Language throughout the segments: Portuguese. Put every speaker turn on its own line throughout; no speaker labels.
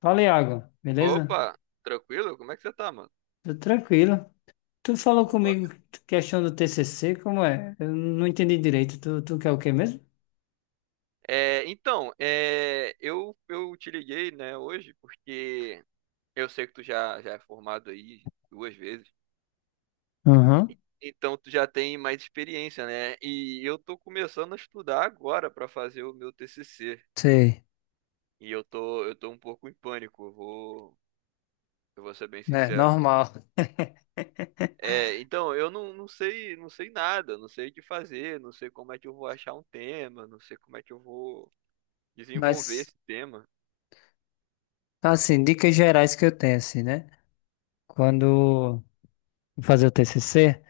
Fala, Iago, beleza?
Opa, tranquilo? Como é que você tá, mano?
Tô tranquilo. Tu falou
Opa.
comigo questão do TCC, como é? Eu não entendi direito. Tu quer o quê mesmo?
É, então, eu te liguei, né, hoje, porque eu sei que tu já é formado aí 2 vezes,
Uhum.
então tu já tem mais experiência, né? E eu tô começando a estudar agora pra fazer o meu TCC,
Sei.
e eu tô um pouco em pânico, eu vou ser bem
Né?
sincero.
Normal.
É, então, eu não sei, não sei nada, não sei o que fazer, não sei como é que eu vou achar um tema, não sei como é que eu vou desenvolver
Mas,
esse tema.
assim, dicas gerais que eu tenho, assim, né? Quando eu fazia o TCC,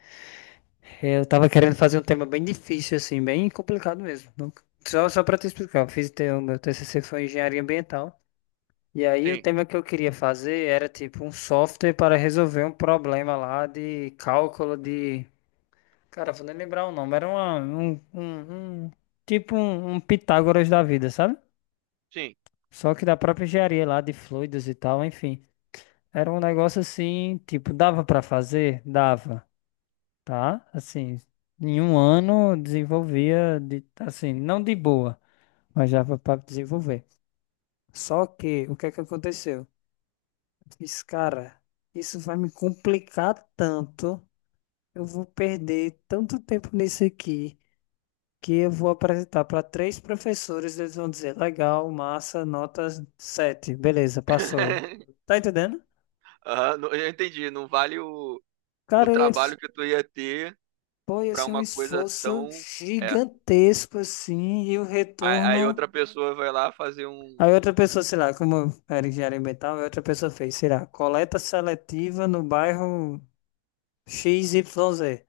eu tava querendo fazer um tema bem difícil, assim, bem complicado mesmo. Só pra te explicar, eu fiz, te- o teu- meu TCC foi engenharia ambiental. E aí o
Sim.
tema que eu queria fazer era tipo um software para resolver um problema lá de cálculo de. Cara, vou nem lembrar o nome. Era uma, um- tipo um, um Pitágoras da vida, sabe?
Sim.
Só que da própria engenharia lá de fluidos e tal, enfim. Era um negócio assim, tipo, dava para fazer? Dava, tá? Assim, em um ano desenvolvia de, assim, não de boa, mas dava para desenvolver. Só que o que é que aconteceu? Disse, cara, isso vai me complicar tanto. Eu vou perder tanto tempo nisso aqui que eu vou apresentar para três professores. Eles vão dizer: legal, massa, notas 7, beleza, passou. Tá entendendo?
Aham, eu entendi. Não vale o
Cara,
trabalho que tu ia ter
pô, ia
pra
ser um
uma coisa
esforço
tão. É.
gigantesco assim e o
Aí
retorno.
outra pessoa vai lá fazer um.
Aí outra pessoa, sei lá, como eu era engenharia ambiental, aí outra pessoa fez, sei lá, coleta seletiva no bairro X Y Z.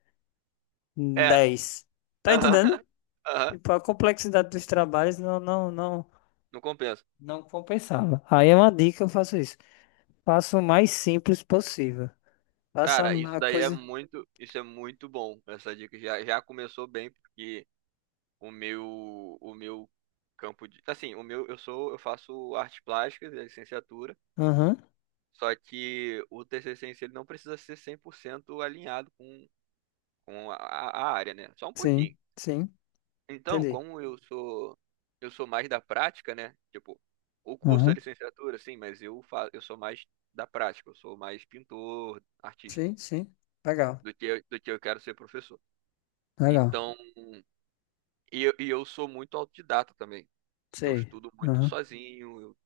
É.
10. Tá
Aham.
entendendo?
Aham.
Tipo, a complexidade dos trabalhos
Não compensa.
não compensava. Aí é uma dica, eu faço isso. Faço o mais simples possível. Faça
Cara, isso
a
daí é
coisa.
muito. Isso é muito bom. Essa dica já começou bem, porque o meu. O meu campo de. Assim, o meu. Eu sou. Eu faço artes plásticas, é licenciatura.
Aham.
Só que o TCC em si, ele não precisa ser 100% alinhado com a área, né? Só um pouquinho.
Sim, sim,
Então,
entendi.
como eu sou mais da prática, né? Tipo, o curso é
Aham.
licenciatura, sim, mas eu sou mais da prática, eu sou mais pintor, artista,
Sim, sim. Legal,
do que eu quero ser professor.
legal.
Então, e eu sou muito autodidata também. Eu
Sei.
estudo muito
Aham.
sozinho, eu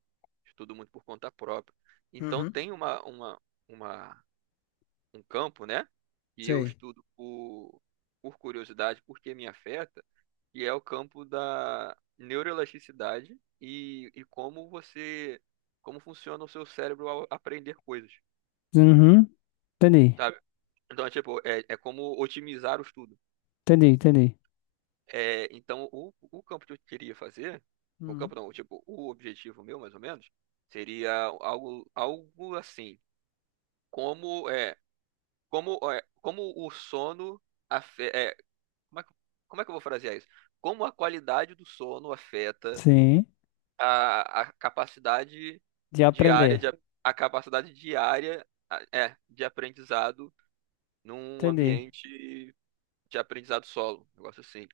estudo muito por conta própria. Então,
Uhum.
tem uma um campo, né? E eu
Sei.
estudo por curiosidade, porque me afeta que é o campo da neuroelasticidade e como funciona o seu cérebro ao aprender coisas,
Uhum. Entendi,
sabe? Então, é tipo, é como otimizar o estudo.
entendi, entendi.
É, então, o campo que eu queria fazer, o
Uhum.
campo não, tipo, o objetivo meu, mais ou menos, seria algo assim, como é, como o sono afeta, como é, que- como é que eu vou frasear isso? Como a qualidade do sono afeta
Sim,
a, a capacidade
de
diária de,
aprender.
a a capacidade diária de aprendizado num
Entendi.
ambiente de aprendizado solo, um negócio assim.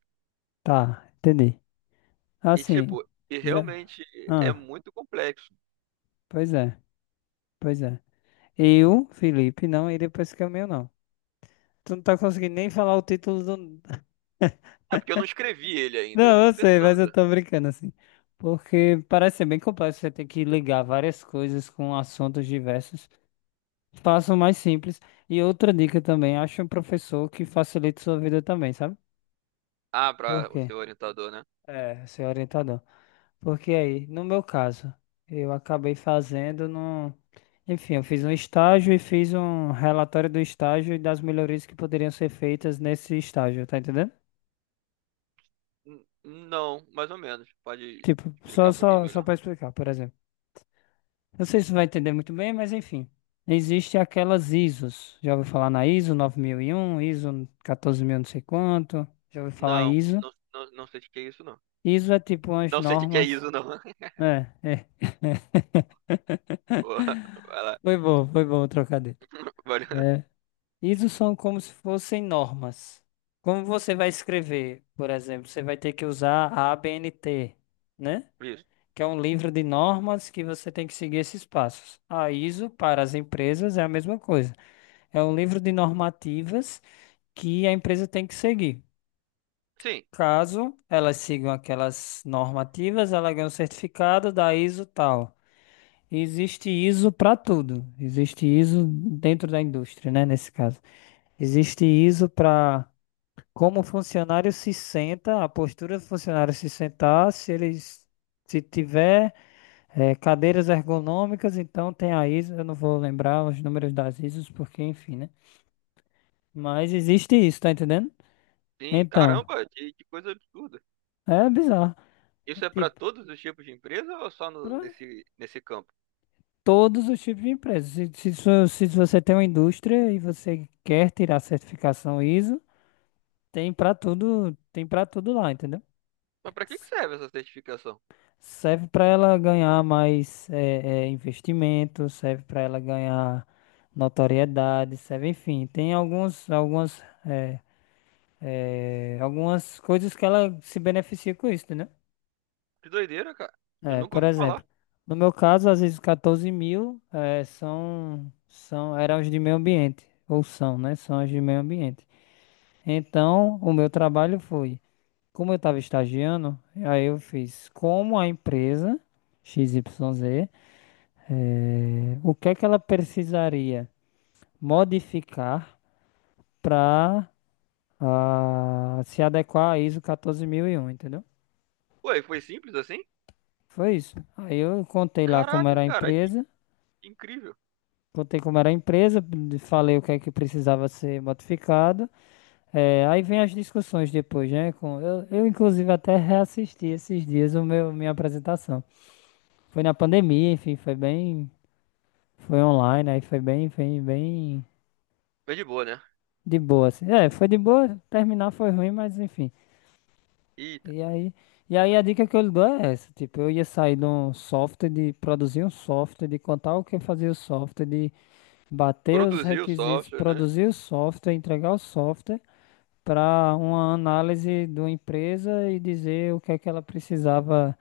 Tá, entendi.
E
Assim,
tipo, e
já.
realmente é
Ah,
muito complexo.
pois é, pois é. Eu, Felipe, não iria pra esse caminho, não. Tu não tá conseguindo nem falar o título do.
É porque eu não escrevi ele ainda, eu
Não,
tô
eu sei, mas eu
pensando.
tô brincando assim. Porque parece ser bem complexo, você tem que ligar várias coisas com assuntos diversos. Faça o mais simples. E outra dica também, acha um professor que facilite sua vida também, sabe?
Ah,
Por
para o
quê?
seu orientador, né?
É, ser orientador. Porque aí, no meu caso, eu acabei fazendo num. Enfim, eu fiz um estágio e fiz um relatório do estágio e das melhorias que poderiam ser feitas nesse estágio, tá entendendo?
Não, mais ou menos. Pode
Tipo,
explicar
só,
um pouquinho
só, só
melhor?
para explicar, por exemplo. Não sei se você vai entender muito bem, mas enfim. Existem aquelas ISOs. Já ouviu falar na ISO 9001, ISO 14000, não sei quanto. Já ouviu falar em
Não,
ISO?
não, não, não sei o que é isso, não.
ISO é tipo umas
Não sei o que é
normas.
isso, não.
É, é.
Pô, vai lá.
Foi bom o trocadilho.
Vai lá.
É. Isso são como se fossem normas. Como você vai escrever, por exemplo, você vai ter que usar a ABNT, né?
Isso.
Que é um livro de normas que você tem que seguir esses passos. A ISO para as empresas é a mesma coisa. É um livro de normativas que a empresa tem que seguir.
Sim,
Caso elas sigam aquelas normativas, ela ganha um certificado da ISO tal. Existe ISO para tudo. Existe ISO dentro da indústria, né? Nesse caso. Existe ISO para como o funcionário se senta, a postura do funcionário se sentar, se eles, se tiver cadeiras ergonômicas, então tem a ISO. Eu não vou lembrar os números das ISOs, porque enfim, né? Mas existe isso, tá entendendo?
sim,
Então,
caramba, que coisa absurda.
é bizarro. É
Isso é para
tipo,
todos os tipos de empresa ou é só
pra
nesse campo?
todos os tipos de empresas. Se você tem uma indústria e você quer tirar a certificação ISO. Tem pra tudo lá, entendeu?
Mas para que que
S-
serve essa certificação?
Serve pra ela ganhar mais investimento, serve pra ela ganhar notoriedade, serve, enfim, tem algumas coisas que ela se beneficia com isso, entendeu?
Que doideira, cara. Eu
É,
nunca
por
ouvi
exemplo,
falar.
no meu caso, às vezes 14 mil eram os de meio ambiente, ou são, né? São os de meio ambiente. Então, o meu trabalho foi, como eu estava estagiando, aí eu fiz como a empresa X XYZ, o que é que ela precisaria modificar para se adequar à ISO 14001, entendeu?
Ué, foi simples assim?
Foi isso. Aí eu contei lá como
Caraca,
era a
cara, que
empresa,
incrível.
contei como era a empresa, falei o que é que precisava ser modificado. Aí vem as discussões depois, né? Inclusive, até reassisti esses dias minha apresentação. Foi na pandemia, enfim, Foi online, aí foi bem, bem, bem
Mas de boa, né?
de boa, assim. É, foi de boa, terminar foi ruim, mas enfim.
Eita,
E aí, e aí, a dica que eu lhe dou é essa, tipo, eu ia sair de um software, de produzir um software, de contar o que fazia o software, de bater os
produziu o
requisitos,
software, né?
produzir o software, entregar o software para uma análise de uma empresa e dizer o que é que ela precisava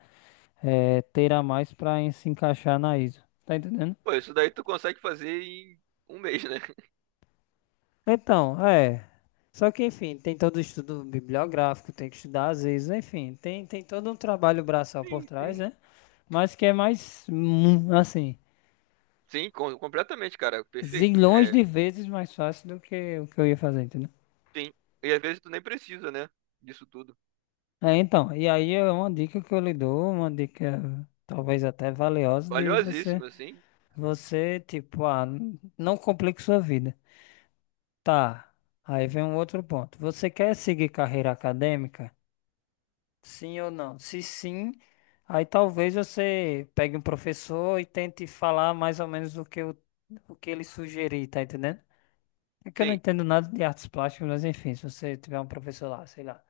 ter a mais para se encaixar na ISO. Tá entendendo?
Pô, isso daí tu consegue fazer em 1 mês, né?
Então, é. Só que, enfim, tem todo o estudo bibliográfico, tem que estudar às vezes, enfim, tem todo um trabalho braçal por
Sim,
trás,
sim.
né? Mas que é mais, assim,
Sim, completamente, cara. Perfeito.
zilhões
É,
de vezes mais fácil do que o que eu ia fazer, entendeu?
sim. E às vezes tu nem precisa, né? Disso tudo.
É, então, e aí é uma dica que eu lhe dou, uma dica talvez até valiosa de
Valiosíssimo, assim.
você, tipo, não complique sua vida. Tá, aí vem um outro ponto. Você quer seguir carreira acadêmica? Sim ou não? Se sim, aí talvez você pegue um professor e tente falar mais ou menos o que ele sugerir, tá entendendo? É que eu não
Sim,
entendo nada de artes plásticas, mas enfim, se você tiver um professor lá, sei lá,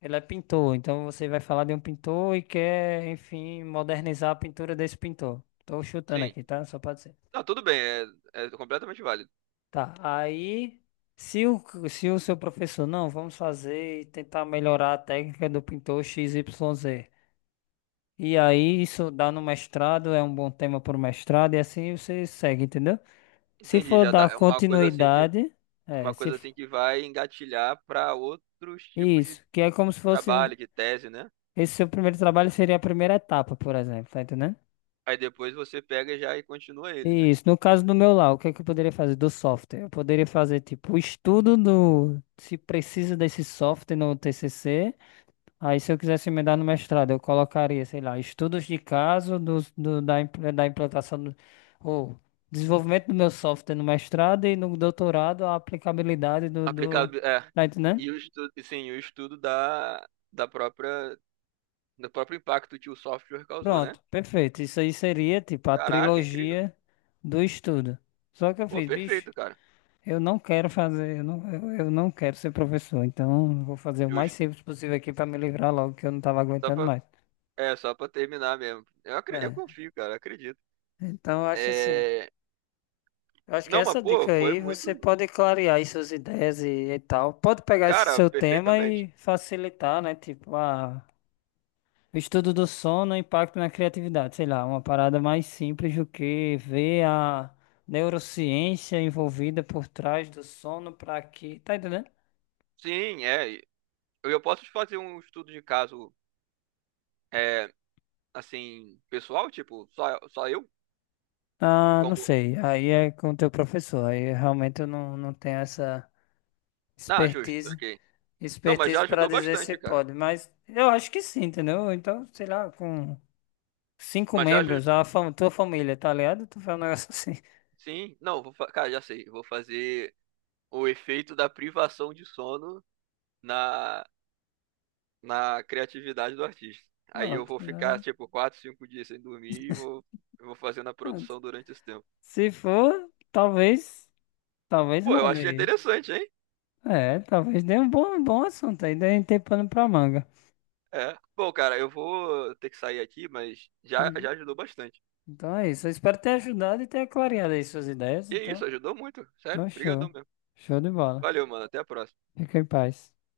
ele é pintor, então você vai falar de um pintor e quer, enfim, modernizar a pintura desse pintor. Tô chutando
sim.
aqui, tá? Só pode ser.
Não, tudo bem, é completamente válido.
Tá, aí, se o, se o seu professor, não, vamos fazer e tentar melhorar a técnica do pintor x XYZ. E aí, isso dá no mestrado, é um bom tema para o mestrado, e assim você segue, entendeu? Se
Entendi,
for
já dá,
dar
é
continuidade, é,
uma
se,
coisa
f-
assim que vai engatilhar para outros tipos de
isso, que é como se fosse,
trabalho, de tese, né?
esse seu primeiro trabalho seria a primeira etapa, por exemplo, tá entendendo?
Aí depois você pega já e continua ele, né?
Isso, no caso do meu lá, o que é que eu poderia fazer do software? Eu poderia fazer, tipo, o estudo do, se precisa desse software no TCC. Aí, se eu quisesse emendar no mestrado, eu colocaria, sei lá, estudos de caso da implantação do, ou desenvolvimento do meu software no mestrado e no doutorado a aplicabilidade
Aplicado, é.
tá entendendo?
E o estudo, sim, o estudo da própria, do próprio impacto que o software causou, né?
Pronto, perfeito. Isso aí seria tipo a
Caraca, incrível.
trilogia do estudo. Só que eu
Pô,
fiz, bicho,
perfeito, cara.
eu não quero fazer, eu não quero ser professor, então eu vou fazer o mais
Justo.
simples possível aqui para me livrar logo que eu não tava
Só
aguentando
pra,
mais.
só pra terminar mesmo. Eu
É,
confio, cara, acredito.
então eu acho assim.
É.
Eu acho que
Não, mas
essa
pô,
dica
foi
aí você
muito.
pode clarear aí suas ideias e tal. Pode pegar esse
Cara,
seu tema
perfeitamente.
e facilitar, né? Tipo, ah, o estudo do sono, impacto na criatividade. Sei lá, uma parada mais simples do que ver a neurociência envolvida por trás do sono para que. Tá entendendo?
Sim, é. Eu posso te fazer um estudo de caso. É, assim, pessoal? Tipo, só eu?
Ah, não
Como.
sei. Aí é com o teu professor. Aí realmente eu não, não tenho essa
Ah, justo,
expertise,
ok. Não, mas já
expertise para
ajudou
dizer se
bastante, cara.
pode. Mas eu acho que sim, entendeu? Então, sei lá, com. Cinco
Mas já.
membros, tua família, tá ligado? Tu faz um negócio assim.
Sim, não, cara, já sei. Vou fazer o efeito da privação de sono na, na criatividade do artista. Aí eu
Pronto,
vou ficar,
né?
tipo, 4, 5 dias sem dormir e eu vou fazendo a
Pronto.
produção durante esse tempo.
Se for, talvez,
Pô, eu
role
achei
aí.
interessante, hein?
É, talvez dê um bom assunto aí, dê tem pano pra manga.
É. Bom, cara, eu vou ter que sair aqui, mas já,
Uhum.
já ajudou bastante.
Então é isso. Eu espero ter ajudado e ter clareado aí suas ideias.
E é isso,
Então,
ajudou muito. Sério, brigadão
show.
mesmo.
Show de bola.
Valeu, mano. Até a próxima.
Fica em paz.